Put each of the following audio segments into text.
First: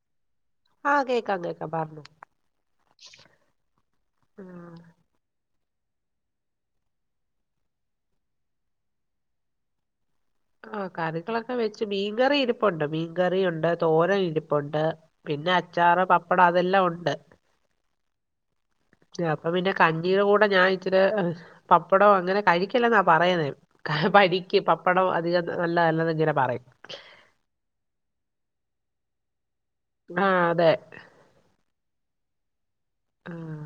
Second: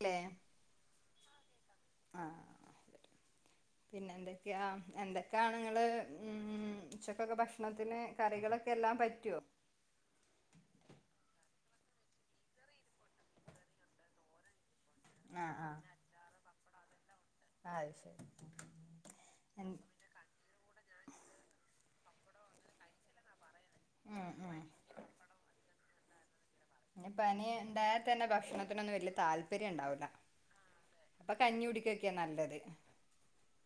ല്ലേ ആ കേക്ക് കതെ [unintelligible] പറഞ് ആഹ് ഉം ങ്ങൾ ഉം ഉച്ചക്കൊക്കെ ഭക്ഷണത്തിന് കറികളൊക്കെ എല്ലാം പറ്റുവോ ആ കറികളൊക്കെ വെച്ച് മീൻകറി ഇരിപ്പുണ്ട് മീൻകറിയുണ്ട് തോരൻ ഇരിപ്പുണ്ട് പിന്നെ ആഹ് ആഹ് അച്ചാറ് പപ്പടം അതെല്ലാം ഉണ്ട് അത് ശരി അപ്പൊ എൻ പിന്നെ കഞ്ഞീടെ കൂടെ ഞാൻ ഇച്ചിരി പ പപ്പടം അങ്ങനെ കഴിക്കില്ലെന്നാ പറയുന്നത് ഉം ഉം പരിക്ക് പപ്പടവും അധികം നല്ലതല്ലന്ന് ങ്ങനെ പറയും ഞ്ഞി പനിണ്ടായാൽ തന്നെ ഭക്ഷണത്തിനൊന്നും വല്യ താൽ പര്യംണ്ടാവൂല ആഹ് അതെ പ്പൊ കഞ്ഞി കുടിക്കൊക്കെ നല്ലത് ആഹ്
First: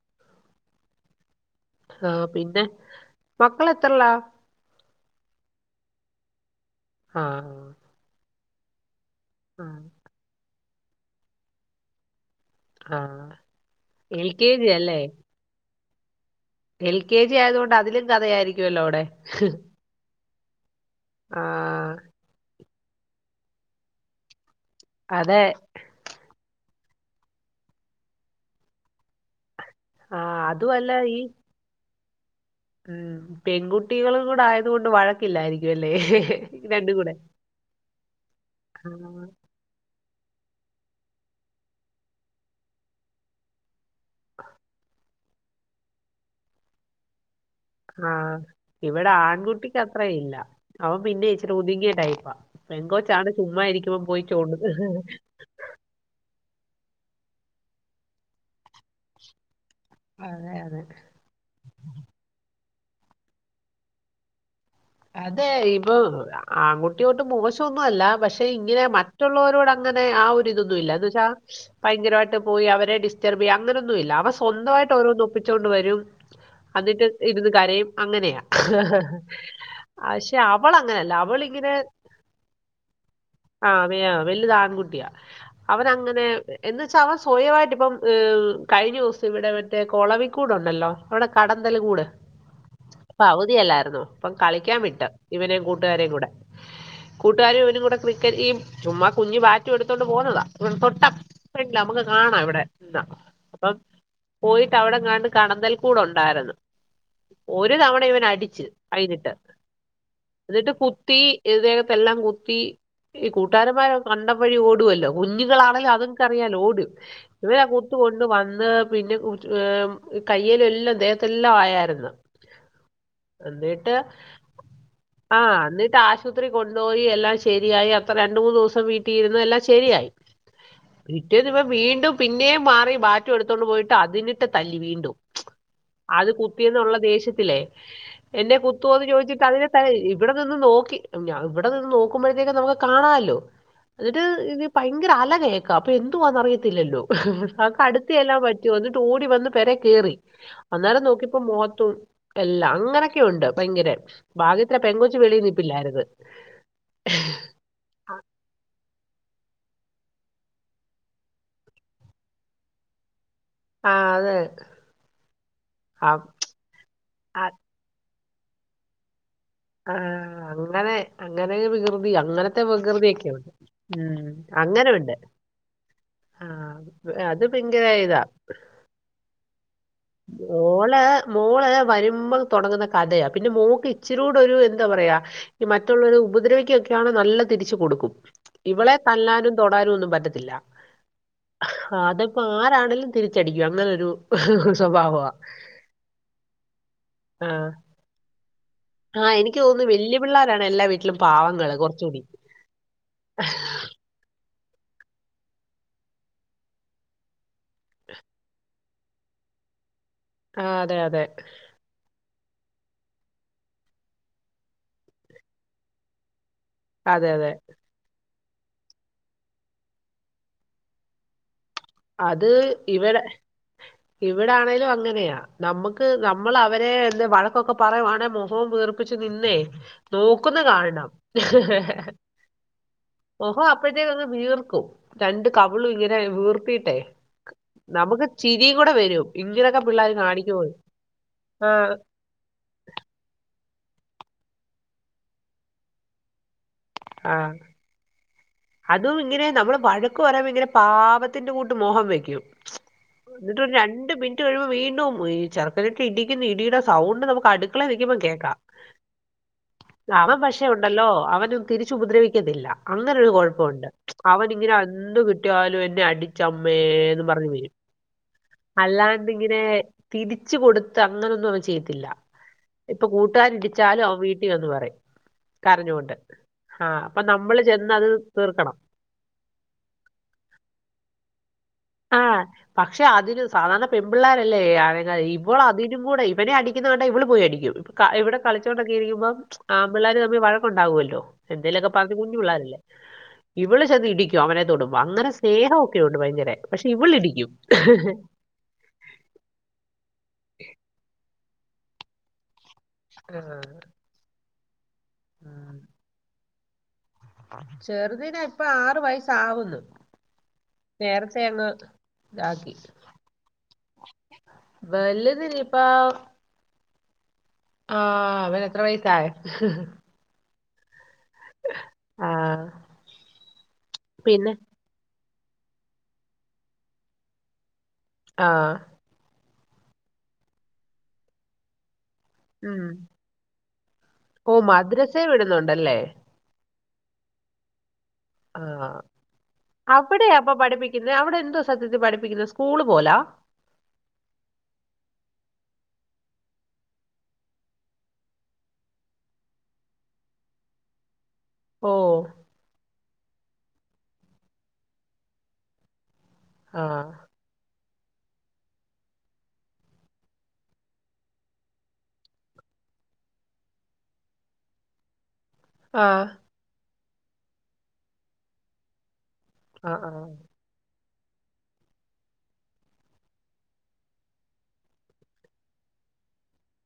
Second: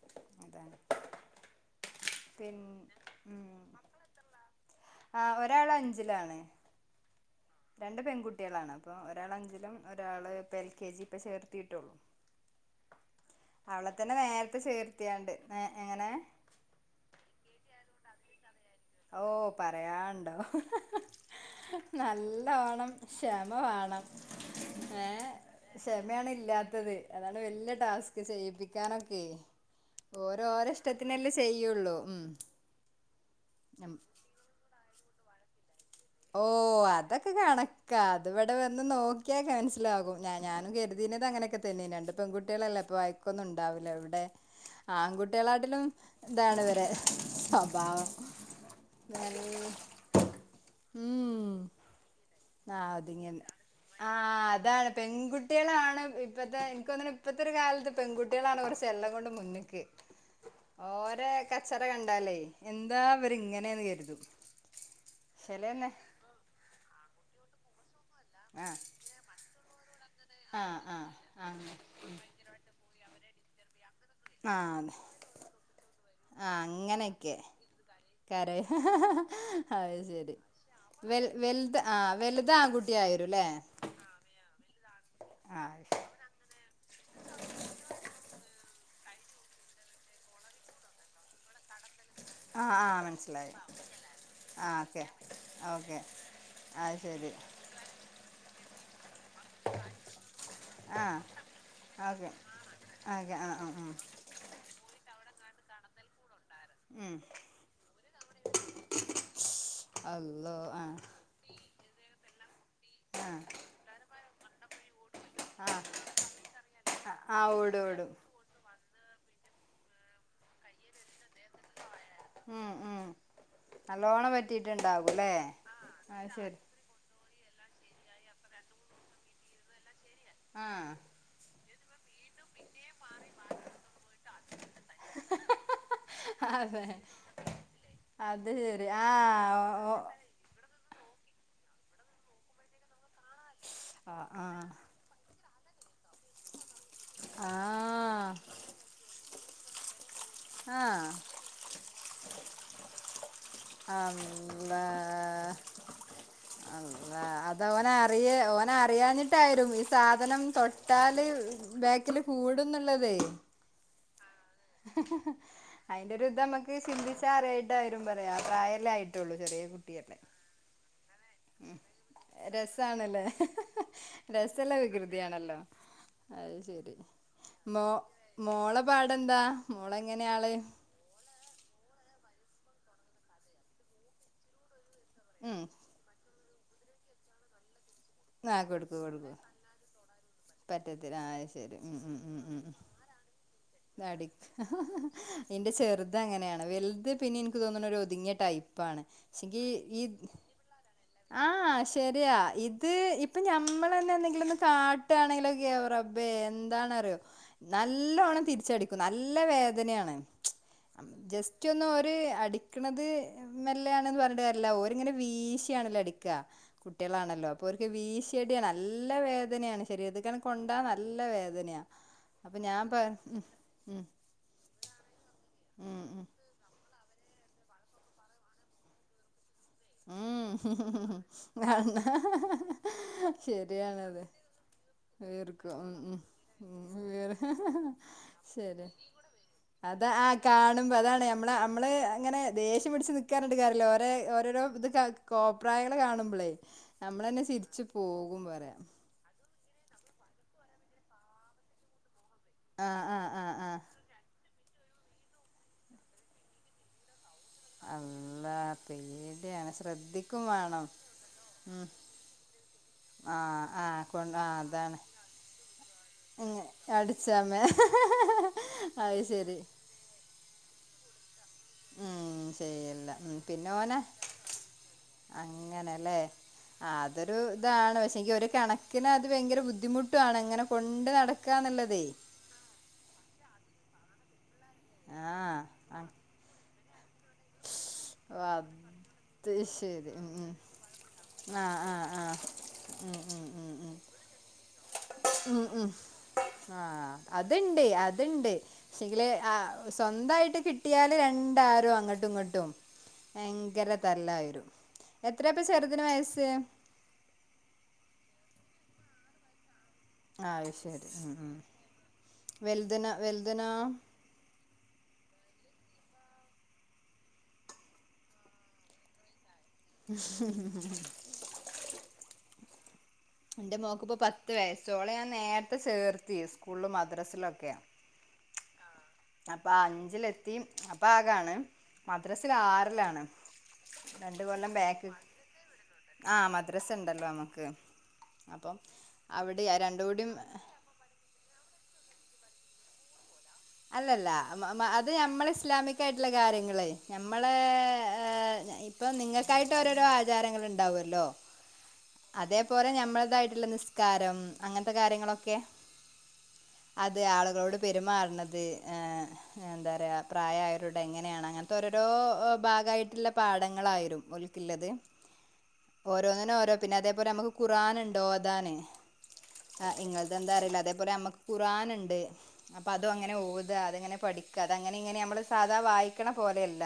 [unintelligible] ആ പിൻ പിന്നെ മക്കളത്രല്ലാ ആ ഒരാളഞ്ചിലാാണ് ആഹ് രണ്ട് പെൺകു ട്ട്യാളാണ് പ്പോ ഒരാളഞ്ചിലും ആഹ് ഒരാൾ പെ കെ ജി പ്പോ ചേർത്തിട്ടൊള്ളൂ ആഹ് അവളെ തന്നെ എൽ കെ നേരത്തെ ജി അല്ലേ ചേർത്തിയാണ്ട് നേ എൽ കെ ജി ആയതുകൊണ്ട് അതിലും കഥയായിരി [unintelligible] [unintelligible] [unintelligible] ന്നല്ലോണം ക്ഷമ വാണം ഏ അതെ ക്ഷമയാണ് ഇല്ലാ അതെ അതാണ് വല്യ ട്ടാസ്ക് ചെയ്യിപ്പിക്കാനൊക്കെ ആഹ് ഓര് അതുമല്ല ഈ ഓരഷ്ട്ടത്തിനല്ലേ ചെയ്യുള്ളൂ ഉം ഉം [unintelligible] ഉം പെൺകുട്ടികളുകൂടെ ആയതുകൊണ്ട് വഴ ഇില്ലായിരി ഓ അതൊക്കെ കണക്കാ അതിവടെ വന്ന് ആ നോക്കിയാ കാൻസലാകും ഞാ ഞാനും കരുതീന്നതങ്ങനൊക്കെതന്നേ രണ്ടു പെൺകുട്ടിയാളല്ലേഅപ്പോ വയക്കൊന്നും ഉണ്ടാവില്ല എവടെ ആൺകുട്ടികളാട്ടിലും താണ് ഇവരെ സ്വഭാവം ആ ഇവിടെ ആൺകുട്ടിക്ക് നല്ല അത്ര ഇല്ല അവം പിന്നെച്ചിരി ഒതുങ്ങ്യേട്ടയ്പ്പാ ആ അതിങ്ങെനെ ആ ചോണ്ടുന്നത് അതാണ് പെൺകുട്ടികളാണ് ഇപ്പത്തെ ക്ക് തോന്ന്ണ് ഇപ്പത്തൊരു കാലത്ത് പെൺകുട്ടികളാണ് കുറച്ച് എല്ലംകൊണ്ടും കൊണ്ട് മുന്നിക്ക് അതെ അതെ ഓരേ കച്ചറ കണ്ടാലേ എന്താവരിങ്ങനെന്ന് കരുതും അതെ ശരിയെന്നെ ഇപോ ആൺകുട്ടിയൊട്ട് മോശോ ന്നു അല്ല പക്ഷെ ആഹ് ഇങ്ങനെ മറ്റുള്ളോരോടങ്ങനെ ആ ഒരിതൊന്നും ആഹ് ഇല്ല എന്ന് ആഹ് വെച്ചാ ആഹ് ഭയങ്കരാ ആഹ് യിട്ട് പോയി അവരെ ഡിസ് റ്റ്ർബിയ അങ്ങനൊ ഒന്നുവില്ല അവൻ സ്വന്തമായിട്ട് അതെ ഓരോന്ന് ഒപ്പിച്ചോണ്ട് വരും ആഹ് എന്നിട്ട് അങ്ങനെയൊക്കെ ഇരുന്ന് കരയും അങ്ങനെയാ കരയും അത് ശരി പക്ഷെ അവള് അങ്ങനെയല്ല വൽ അവളിങ്ങനെ വലുത് ആഹ് വലുത് ആൺകുട്ടിയായിരുല്ലേ ആ വലുത് ആൺകുട്ടിയാ ആഹ് അവനങ്ങനെ എന്നുവച്ചാ അവൻ സ്വയവായിട്ട് ഇപ്പം കഴിഞ്ഞ ദിവസം ഇവിടെ മറ്റേ കൊളവിക്കൂടുണ്ടല്ലോ അവിടെ കടന്തല് കൂട് ആഹ് ആഹ് അപ്പം മനസ്സിലായി അവധിയല്ലായിരുന്നോ അപ്പം കളി- ആ ക്കാൻ ഓക്കെ വിട്ട് ഇവനെയും ഓക്കെ കൂട്ടുകാരെയും കൂടെ അത് ശരി കൂട്ടുകാരും ഇവനും കൂടെ ക്രിക്കറ്റ് ഈ ചുമ്മാ കുഞ്ഞു ബാറ്റും എടുത്തോണ്ട് പോന്നതാ ആ തൊട്ടപ്പ [unintelligible] ണ്ടില്ല നമ്മുക്ക് ഓക്കെ കാണാം ഇവിടെ നിന്നാ ഓക്കെ ആ ആ അപ്പം ഉം പോയിട്ട് അവിടെങ്ങാണ്ട് കടന്തൽ കൂടുണ്ടായിരുന്നു ഉം ഒരു തവണ ഇവൻ അടിച്ചു അയിനട്ട് അള്ളോ എന്നിട്ട് ആ കുത്തി ഈ ദേഹത്തെല്ലാം ല്ലാം കുത്തി ആ ഈ കൂട്ടുകാരന്മാരെ കണ്ട- വഴി ഓടുവല്ലോ ആ കുഞ്ഞുങ്ങളാണേലും അതുങ്ങക്ക് അറിയാലോ ഓടും ആ ഇവനാ ഓടും ഓടും കുത്തുകൊണ്ട് വന്ന് പിന്നെ കയ്യേലെല്ലാം ദേഹത്തെല്ലാം ആയായിരുന്ന് ഉം ഉം എന്നിട്ട് നല്ലോണം പറ്റിയിട്ടുണ്ടാകുംല്ലേ ആഹ് അന്നിട്ട് അത് ആശുപത്രി ശരി കൊണ്ടോയി എല്ലാം ശരിയായി അപ്പം രണ്ടുമൂന്ന് ദിവസം വീട്ടിയിരുന്ന് എല്ലാം ശരിയായി ആ റ്റേന്ന് ഇവൻ- വീണ്ടും പിന്നെം മാറി ബാറ്റും എടുത്തോണ്ട് പോയിട്ട് അതിനട്ട് തല്ലി വീണ്ടും അത് അതെ കുത്തിന്നുള്ള ദേഷ്യത്തിലേ അത് എന്നെ ശരി ആ കുത്തോന്ന് ചോദിച്ചിട്ട് [unintelligible] ഓ ഓ തല്ലി ഇവിടെ നിന്ന് നോക്കി ഞാ ഇവിടെ നിന്ന് നോക്കുമ്പോഴത്തേക്ക് നമുക്ക് കാണാല ട്ടു ആ എന്നിട്ട് ഭയങ്കര അലക്കേ- ക്ക അപ്പം എന്തുവാന്ന് അറിയത്തി ത്തില്ലല്ലോ ഹ ആ ഹ് ഹ്അടുത്ത് ചെല്ലാൻ പറ്റോ എന്നിട്ട് ഓടിവന്ന് പെരെ- കേറി ആ അന്നേരം ആ നോക്കിപ്പോ മുഖത്തു- എല്ലാ അങ്ങനൊക്കെ ഉണ്ട് ഭയങ്കര ഭാഗ്യത്തിനാ അള്ളാ ആ പെങ്കോച്ച് വെളിനിപ്പില്ലായിരുന്ന് അള്ളാ അത് ഓന് അറിയ ഓന് [unintelligible] ഈ സാധനം തൊട്ടാല് ബേക്കില് കൂടുന്നുള്ളതേ ആഹ് അതെ ഹ് ഹ് ഹ് അയ്ന്റെ ഒരു ഇത് നമുക്ക് ചിന്തിച്ച അറിയായിട്ട വരുമ്പ ലെ ആ പ്രായല്ലേ ആയിട്ട് ആഹ് അങ്ങനെ അത് ഉം രസാണ് ലെ ഹ് ഹ് ഉം ഹ് രസള്ള അങ്ങനുണ്ട് വികൃതിയാണല്ലോ ആ അത് ഭയങ്കര ഇതാ മോള പാടെന്താ മോളെ മോള് മോള് വരുമ്പ മ്മൾ തൊടങ്ങുന്ന കഥയാ പിന്നെ മോക്ക് ഇച്ചിരി കൂടൊരു എ എന്താ പറയാ ഉം ഈ മറ്റുള്ളവരെ ഉപദ്രവി ക്കൊക്കെയാണ് നല്ല തിരിച്ച് കൊടുക്കും ആ ഇവളെ കൊടുക്കൂ കൊടുക്കൂ തല്ലാനും തൊടാനും ഒന്നും പറ്റത്തില്ല പറ്റത്തില്ല ആ അത് ശരി ഉം ഉം ഉം അതിപ്പോ ഉം ആരാണെങ്കിലും തിരിച്ചടിക്കും അങ്ങനൊരു ഹ് ഹ് ഹ് ഹ് ഹ് ഹ് എന്റെ ചെറുത് അങ്ങനെയാണ് വെലുത് പിന്നെ എനിക്ക് തോന്നണ് ഒരു ഒതുങ്ങിയ ടൈപ്പ് ആഹ് എനിക്ക് തോന്നുന്നു വല്ല്യ പിള്ളാരാണ് എല്ലാ വീട്ടിലും പാവങ്ങള് കുറച്ച് കൂടി ഈഹ് ഇപ്പം ഞമ്മളെന്നെ എന്തെങ്കിലും ഒന്ന് കാട്ടാണെങ്കിലൊ ഒക്കെ റബ്ബേ എന്താണറിയോ നല്ലോണം തിരിച്ചടിക്കും നല്ല വേദനയാണ് ആ അതെ അതെ ജസ്റ്റ് ഒന്ന് ഒരു അടി അടിക്കണത് മെല്ലയാണെന്ന് പറഞ്ഞിട്ട് കാര്യല്ല ഓരിങ്ങനെ വീശിയാണല്ലോ അടിക്കാ അതെ അതെ വീശിയടിയ നല്ല വേദനയാണ് ശരീരത്ത് ക്കാണ്ട് കൊണ്ടാ നല്ല വേദനയാ അത് അപ്പൊ ഞാൻ പ ഇവിടെ ഉം ഉം ഇവിടെ ആണേലും അങ്ങനെയാ ഉം നമുക്ക് ഉം നമ്മൾ അവരെ എന്താ വഴക്കൊക്കെ പറയുവാണേ മുഖോം വീർപ്പിച്ചു നിന്നേ നോക്കുന്ന കാണണം ഉം അന്ന ഓഹോ അപ്പോഴത്തേക്ക് ശരിയാണത് അങ്ങ് വീർക്കും രണ്ട് വീർക്കും കവിളും ഉം ഇങ്ങനെ ഉം വീർത്തി ഉം ശരി വരും ഇങ്ങനൊക്കെ അതാ പിള്ളേർ ആഹ് കാണിക്കുമ്പോൾ കാണുമ്പോ അതാണ് നമ്മള നമ്മള് അങ്ങനെ ദേഷ്യം പിടിച്ച് നിക്കാറ് ല്ല ഓരേ ഓരോരോ ഇത് കാ കോപ്രായങ്ങള് കാണുമ്പോളേ ആ നമ്മളന്നെ ചിരിച്ചു പോകും പറയാ അതും ഇങ്ങനെ നമ്മള് വഴക്ക് പറയുമ്പൊ ഇങ്ങനെ പാവത്തിന്റെ കൂട്ട് മൊഖം വെക്കും ആഹ് ആഹ് ആഹ് എന്നിട്ട് ഒരു ആഹ് രണ്ട് മിനിറ്റ് കഴിയുമ്പോ വീണ്ടും ഈ ചെറ്ക്കനെ ഇടിക്കുന്ന ഇടിയുടെ സൗണ്ട് നമുക്ക് അടുക്കളെ നിൽക്കുമ്പൊ കേൾക്കാം അള്ളാ പേടിയാണ് അവൻ ശ്രദ്ധിക്കും പക്ഷേ വേണം ഉണ്ടല്ലോ അവൻ ഉം തിരിച്ച് ഉപദ്രവിക്കത്തില്ല അങ്ങനെ കൊഴപ്പ ആഹ് ആഹ് കൊ അവൻ ആഹ് ഇങ്ങനെ അതാണ് എന്ത് കിട്ടിയാലും എന്നെ അങ്ങ് അടിച്ചമ്മേന്നും പറഞ്ഞു അടിച്ചമ്മേ വരും അത് അല്ലാണ്ട് ശരി ഇങ്ങനെ തിരിച്ച് കൊടുത്ത അങ്ങനെയൊന്നും പ ചെയത്തില്ല ഉം ഇപ്പൊ ശരിയല്ല ഉം കൂട്ടുകാൻ പിന്നെ ഓനെ ഇരിച്ചാലും അവ വീട്ടിൽ വന്ന് പറയും കരഞ്ഞൊണ്ട് അങ്ങനല്ലേ ആഹ ആ അപ്പൊ അതൊരു നമ്മള് ഇതാണ് ചെന്നത് പക്ഷെ എങ്കിൽ ഒരു കണക്കിന് അത് ഭയങ്കര ബുദ്ധിമുട്ടുമാണ് അങ്ങനെ കൊണ്ട് നട ആഹ പക്ഷെ അതിന് സാധാരണ പെൺ പിള്ളേരല്ലേ അനങ്ങാതെ ഇരി ആ ഇപ്പോൾ ആ അതിനും കൂടെ ഇവനെ അടിക്കുന്നത് കണ്ട പോയിടിക്കും ഇവിടെ ഓ കളിച്ചോണ്ടൊക്കെ ഇരിക്കുമ്പോ അത് ആ ശരി പിള്ളേർ ഉം തമ്മിൽ ഉം വഴക്കണ്ടാവകുമല്ലോ ആ എന്തേലുമൊക്കെ ആ പറഞ്ഞഞ് ആ കുഞ്ഞു പിള്ളേരല്ലേ ഉം ഉം ഉം ഇവള് ഉം ചെന്ന് ഇടിക്കും അവനെ തൊടുമ്പും അങ്ങനെ സ്നേഹമൊക്കെ ഉണ്ട് ഭയങ്കര ആ ഇവളിടിക്കും അതുണ്ട് അതുണ്ട് പക്ഷെങ്കില് സ്വന്തായിട്ട് കിട്ടിയാല് രണ്ട് ഇ ആരോ അങ്ങോട്ടും ഇങ്ങോട്ടും ആ ഭയങ്കര തല്ലായി എത്രയപ്പ ചെറുതിന് വയസ്സ് ചെറുതിനാ ഇപ്പ ആറു വയസ ആവുന്നു ആ ശരി ഉം ഉം ഇതാക്കി വലുത്തിനോ ഇപ്പ ആ അവന എത്ര വയസായ [unintelligible] ആഹ് എന്റെ മോക്ക് ഇപ്പോ പത്ത് വയസ്സോളെ നേരത്തെ ചേർത്തി സ്കൂളും മദ്രസിലും ഒക്കെയ ആഹ് അപ്പൊ അഞ്ചിലെത്തി അപ്പൊ ആകാണ് മദ്രാസില ഉം ആറിലാണ് രണ്ടു ഓ കൊല്ലം ബാക്ക് മദ്രസ വിടുന്നുണ്ടല്ലേ ആ മദ്രസ്സണ്ടല്ലോ നമുക്ക് അപ്പം ആഹ് അവിടെ രണ്ടും അവിടെ അപ്പൊ കൂടിയും പഠിപ്പിക്കുന്നത് അവിടെ എന്തോ സത്യത്തിൽ പഠിപ്പ ക്കുന്നെ സ്കൂള് പോലാ അല്ലല്ല അത് ഞമ്മൾ ഇസ്ലാമിക്ക ആയിട്ടുള്ള കാര്യങ്ങള് ഞമ്മളെ ഇപ്പൊ നിങ്ങൾക്കായിട്ട് ഓരോരോ ആചാരങ്ങൾ ഉണ്ടാവല്ലോ ഓ അതേപോലെ ഞമ്മ അതായിട്ടുള്ള നിസ്കാരം അങ്ങനത്തെ കാര്യങ്ങളൊക്കെ ആ അത് ആളുകളോട് പെരുമാറുന്നത് അത് ആ എന്താ പറയുക പ്രായമായവരോട് എങ്ങനെയാണ് അങ്ങനത്തെ ഓരോരോ ഭാഗമായിട്ടുള്ള പാടങ്ങളായിരും ഉൽക്കുള്ളത് ആ ഓരോന്നിനും ഓരോ പിന്നെ അതേപോലെ നമുക്ക് ഖുർആൻഉണ്ട് ഓതാൻ ആ ഇംഗ്ളിതെന്താ അറില്ല അതെ പിന്നെ നമക്ക് ഖുർആൻ ഉണ്ട് അപ്പൊ അതും അങ്ങനെ ഓതുവാ അത് അങ്ങനെ പഠിക്കുവാ അത് അങ്ങനെ ഇങ്ങനെ നമ്മള് സാധാ വായിക്കണ പോലെയല്ല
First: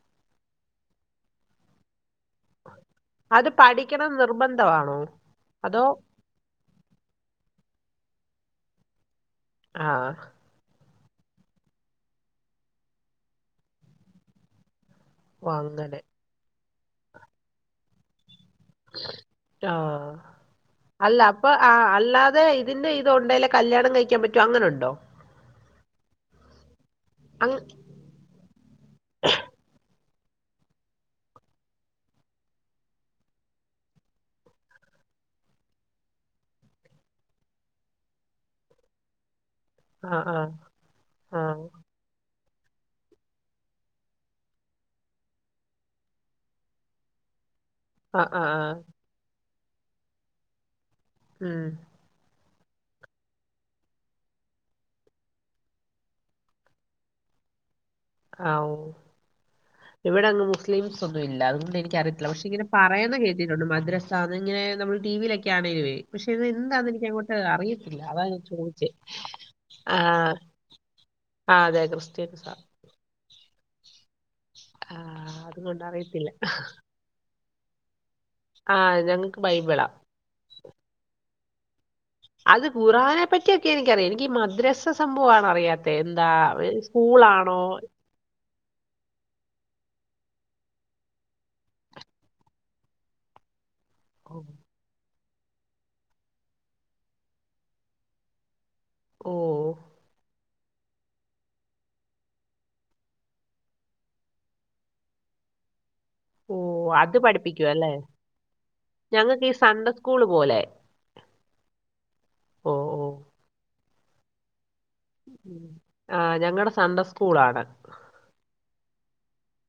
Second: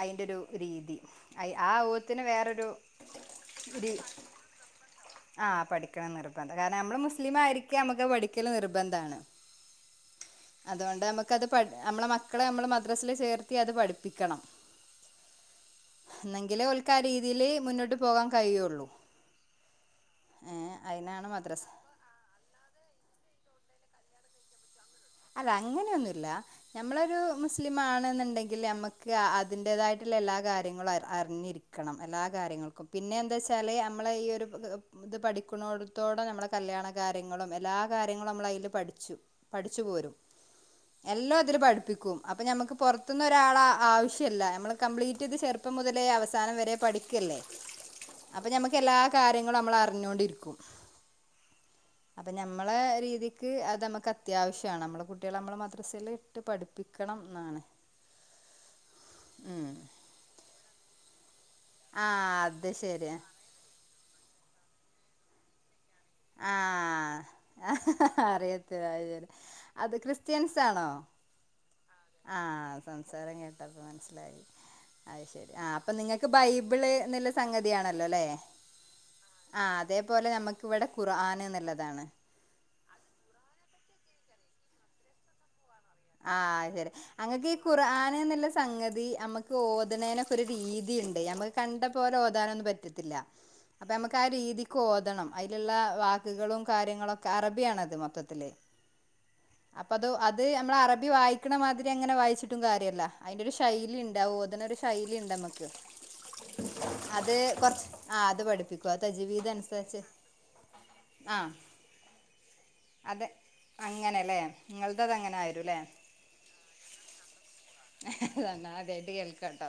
അതിന്റെ ഒരു രീതി ആയി ആ ഒരു ഓത്തിന് വേറൊരു അത് ഒരു പഠിക്കണം നിർബന്ധമാണോ ആഹ് അതോ പഠിക്കണന്ന് നിർബന്ധ കാരണം നമ്മള് മുസ്ലിം ആരിക്കെ നമുക്ക് പഠിക്കല് നിർബന്ധണ് ആഹ് അതുകൊണ്ട് നമുക്കത് പഠിനമ്മള മക്കളെ നമ്മള് മദ്രാസില് ചേർത്തി അത് പഠിപ്പിക്കണം ഓഹ് അങ്ങനെ ക്കാ രീതിയിൽ മുന്നോട്ട് പോകാം ആഹ് ഏഹ് അല്ല അയിനാണ് അപ്പൊ മദ്രസ ആഹ് അല്ലാതെ ഇതിന്റെ ഇത് ഉണ്ടെലെ കല്യാണം കഴിക്കാൻ പറ്റു അങ്ങനെ ഉണ്ടോ അല്ല അങ്ങനെയൊന്നുല്ലാ ഞമ്മളരു അങ് മുസ്ലിം ആണെന്നുണ്ടെങ്കിൽ നമ്മുക്ക് അതിന്റേതായിട്ട് എല്ലാ കാര്യങ്ങളും അറിഞ്ഞിരിക്കണം എല്ലാ കാര്യങ്ങൾക്കും പിന്നെ എന്താ വെച്ചാല് നമ്മളെ ഈ ഒരു ഇത് പഠിക്കുന്നടത്തോടെ നമ്മെ കല്യാണ കാര്യങ്ങളും എല്ലാ കാര്യങ്ങളും നമ്മള് അതിൽ പഠിച്ചു പാ ച്ച് പോരും ആഹ് ആഹ് എല്ലാം അതില് ആഹ് പഠിപ്പിക്കും അപ്പം ഞമക്ക് പുറത്തുനിന്ന് ഒരാളെ ആവശ്യല്ല ഞമ്മൾ കംപ്ലീറ്റ് ഇത് ചെറുപ്പം മുതലേ അവസാനം വരെ പഠിക്കല്ലേ ആഹ് അപ്പൊ ആഹ് ആഹ് ഞമ്മക്ക് എല്ലാ കാര്യങ്ങളും നിങ്ങൾ നമ്മൾ അറിഞ്ഞൊണ്ടിരിക്കും മ്മ് ഞമ്മളെ രീതിക്ക് അത് നമുക്ക് അത്യാവശ്യം യാണ് നമ്മുടെ കുട്ടികളെ നമ്മൾ മദ്രസെൽ വിട്ട് പഠിപ്പിക്കണം എന്നാണ് ആ ഉം ഇവിടെങ്ങ് മുസ്ലിംസ് സ്വത്ത്‌ ഒന്നും ഇല്ല അതുകൊണ്ട് എനിക്ക് ആ അറിയത്തില്ല പക്ഷെ ഇങ്ങനെ അത് ശരിയാ പറയുന്ന കേട്ടിട്ടുണ്ട് മദ്രാസിലാണ് സാധാ ഇങ്ങനെ നമ്മള് ടി വി യിലൊക്കെ ആണേലേവേ പക്ഷെ ഇത് ആ എന്താന്ന് എനിക്ക് അങ്ങോട്ട്- അറിയത്തില്ല അതാ ഞാൻ അറിയത്തില്ല ചോദിച്ചേ അത് ശരി അത് ക്രിസ്ത്യൻസ് ആണോ ആ അതെ ക്രിസ്ത്യൻസ് ആ സംസാരം എങ്ങനെ ഉണ്ടെന്ന് മനസ്സിൽ ആയി ആഹ് അതുശരി അതുകൊണ്ട് അപ്പൊ നിങ്ങൾക്ക് അറിയത്തില്ല ബൈബിൾ സംഗതിയാണ് അ ല്ലല്ലോല്ലെ ആഹ് ഞങ്ങക്ക് ആഹ് ബൈബിളാ അതേപോലെ നമുക്ക് ഇവിടെ ഖുർആൻ നല്ലതാണ് അത് ഖുറാനെ പറ്റിയൊക്കെ എനിക്കറിയാം എനിക്ക് മദ്രസ സംഭവമാണ് അറിയാത്തെ എന്താ ആഹ് ശരി അങ്ങക്ക് ഈ സ്കൂളാണോ ഖുർആൻ എന്നുള്ള സംഗതി നമ്മുക്ക് ഓ ഓത് നേനൊക്കെ ഒരു രീതി ഉണ്ട് ഞമ്മുക്ക് കണ്ട പോലെ ഓതാനൊന്നും പറ്റത്തില്ല അപ്പൊ നമുക്ക് ആ രീതിക്ക് ഓതണം അയ്ലുള്ള വാക്കുകളും കാര്യങ്ങളൊക്കെ അറബിയാണത് മൊത്തത്തില് ഓ അപ്പ അത് അത് നമ്മള് അറബി വായിക്കണ മാതിരി അങ്ങനെ വായിച്ചിട്ടും കാര്യമല്ല അതിന്റെ ഒരു ശൈലി ഇണ്ട് ഓതണ ഒരു ശൈലി ഇണ്ട് നമ്മക്ക് ഓ അത് പഠിപ്പിക്കും കൊറച്ച് അല്ലേ ആ അത് പഠിപ്പിക്കും അ ഞങ്ങൾക്ക് തജവീത് ഈ സൺഡേ അനുസരിച്ച് സ്കൂൾ പോലെ ആഹ ഓ ഓ അതെ അങ്ങനെയല്ലേ നിങ്ങള്ത് അതങ്ങന ആയിരുന്നു ഉം ആ ഞങ്ങളടെ സൺഡേ സ്കൂള ആണ് കേൾക്കനുണ്ടോ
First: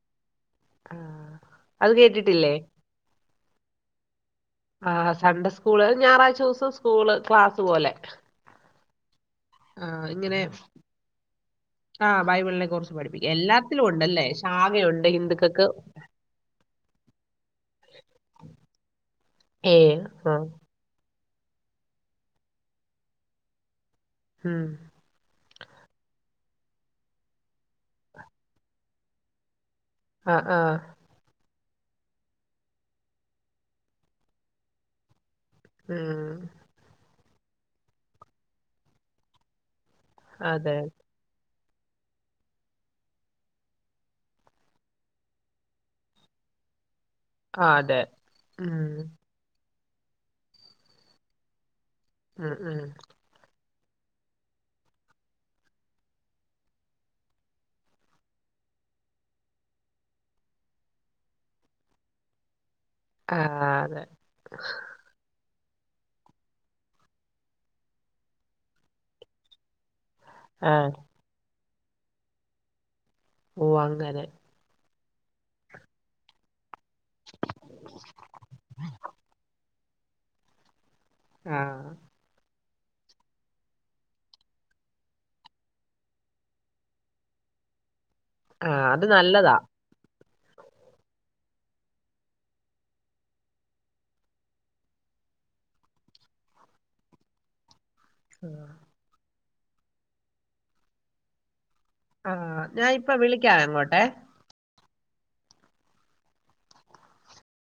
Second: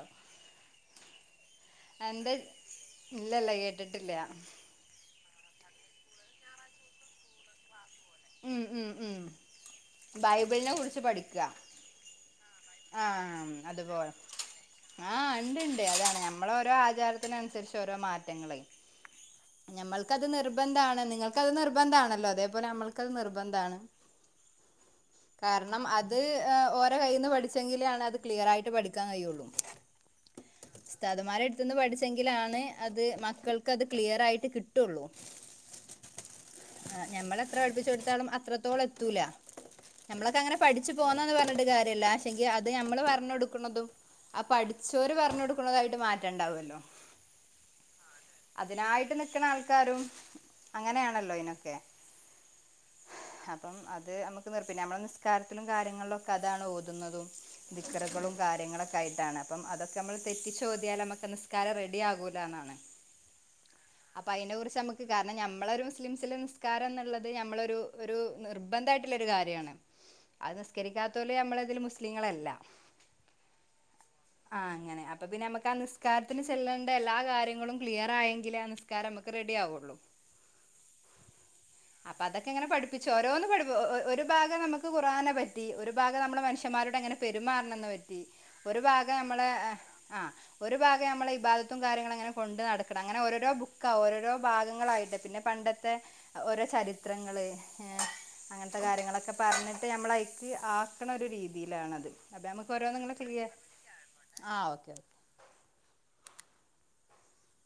ആഹ അത് കേട്ടിട്ടില്ലേ ഇല്ലല്ല കേട്ടിട്ടില്ല ആഹ് സൺഡേ സ്കൂള് ഞായറാഴ്ച ദിവസം സ്കൂള് ക്ലാസ് പോലെ ഉം ഉം ഉം ബൈബിളിനെ കുറിച്ച് പഠിക്കുക ആഹ് ആഹ അതുപോലെ ശാഖയുണ്ട് ആ ഇണ്ട് ഹിന്ദുക്കൾക്ക് ഇണ്ട് അതാണ് ഞമ്മള ഓരോ ആചാരത്തിനനുസരിച്ച് ഓരോ മാറ്റങ്ങളേയ് ഏ ഞമ്മൾക്കത് ആ നിർബന്ധമാണ് നിങ്ങൾക്ക്? നിങ്ങൾക്ക് അത് നിർബന്ധ ആണല്ലോ അതേപോലെ നമ്മൾക്കത് നിർബന്ധമാണ് ഉം കാരണം അത് ഓരോ കയ്യിൽന്ന് പഠി പടിച്ചെങ്കിലെ അത്ക്ലിയറായിട്ട് പഠിക്കാൻ കഴിയള്ളൂ ആഹ ആഹ പഠിച്ചെങ്കിലാണ് അത് മക്കൾക്ക് അത് ക്ലിയർ ആയിട്ട് കിട്ടുള്ളൂ ആഹ ആ ഞമ്മളെത്ര പഠിപ്പിച്ചെടുത്തോളും അത്രത്തോളം എത്തൂല നമ്മളൊക്കെ അങ്ങന അതെ പഠിച്ചു പോന്നൂന്ന് പറ പ്പണ്ട്കാര്യല്ല ച്ചെങ്കി അത് നമ്മള് പറഞ്ഞ് കൊടുക്ക്ണതും ആ പഠിച്ചോര് പറഞ്ഞ് കൊടുക്കുന്നതായിട്ടും മാറ്റേണ്ടാവല്ലോ ആ അതെ ഉം ക്കാരും അങ്ങനെയാണല്ലോ അയ്നൊക്കെ ഉം ഉം അപ്പം അത് നമുക്ക് നിർ പിന്നെ നമ്മള് നിസ്കാരത്തിലും കാര്യങ്ങളിലും ഒക്കെ അതാണ് ഓത് തുന്നതും ദിക്കർകളും കാര്യങ്ങളൊക്കെ ആയിട്ടാണ് അപ്പം അതൊക്കെ നമ്മൾ തെറ്റിച്ചോതിയാൽ നമ്മക്ക് നിസ്കാരം റെഡി ആകൂല എന്നാണ് ആഹ അതെ നമ്മള് ഒരു മുസ്ലിംസിലെ നിസ്കാരം എന്നുള്ളത് ഞമ്മളൊരു ഒരു നിർബന്ധ ആയിട്ടുള്ള ഒരു കാര്യമാണ് അത് ആ നിസ്കരിക്കാത്തോല് അമ്മള്‌ [unintelligible] മുസ്ലീങ്ങളല്ല ഓ അങ്ങനെ അപ്പ പിന്നെ അമ്മക്ക് നിസ്കാരത്തിന് ചെല്ലൽ ണ്ട എല്ലാ കാര്യങ്ങളും ക്ലിയർ ആയെങ്കിലേ ആ നിസ്കാരം ഞമ്മക്ക് റെഡി ആവുള്ളൂ ആ അപ്പൊ അതൊക്കെ ഇങ്ങനെ പഠിപ്പ ച്ച ഓരോന്ന് പഠ ഒരു ഭാഗം നമുക്ക് കുർആനെ പറ്റി ഒരു ഭാഗ നമ്മളെ മനുഷ്യ മ്മാരോട് എങ്ങെനെ പെരുമാറണംന്ന് വെ ആ അത് നല്ലതാ ആ ഒരു ഭാഗം നമ്മളെ ഇബാദത്തും കാര്യങ്ങളും അങ്ങനെ കൊണ്ട് നടക്കണം അങ്ങനെ ഓരോരോ ബുക്കാ ഓരോരോ ഭാഗങ്ങളായിട്ട് പിന്നെ പണ്ടത്തെ ഓരോ ചരിത്രങ്ങള് ആ. അങ്ങനത്തെ കാര്യങ്ങളൊക്കെ പറഞ്ഞിട്ട് നമ്മളഐക്ക് ആക്കണ ഒരു രീതി യിലാണത് ആ അപ്പ നമുക്ക് ഞാൻ ഓരോന്ന് ഇപ്പൊ ങ്ങനെ ചെയ്യാ വിളിക്കാം അങ്ങോട്ടേ ആ ഓക്കേ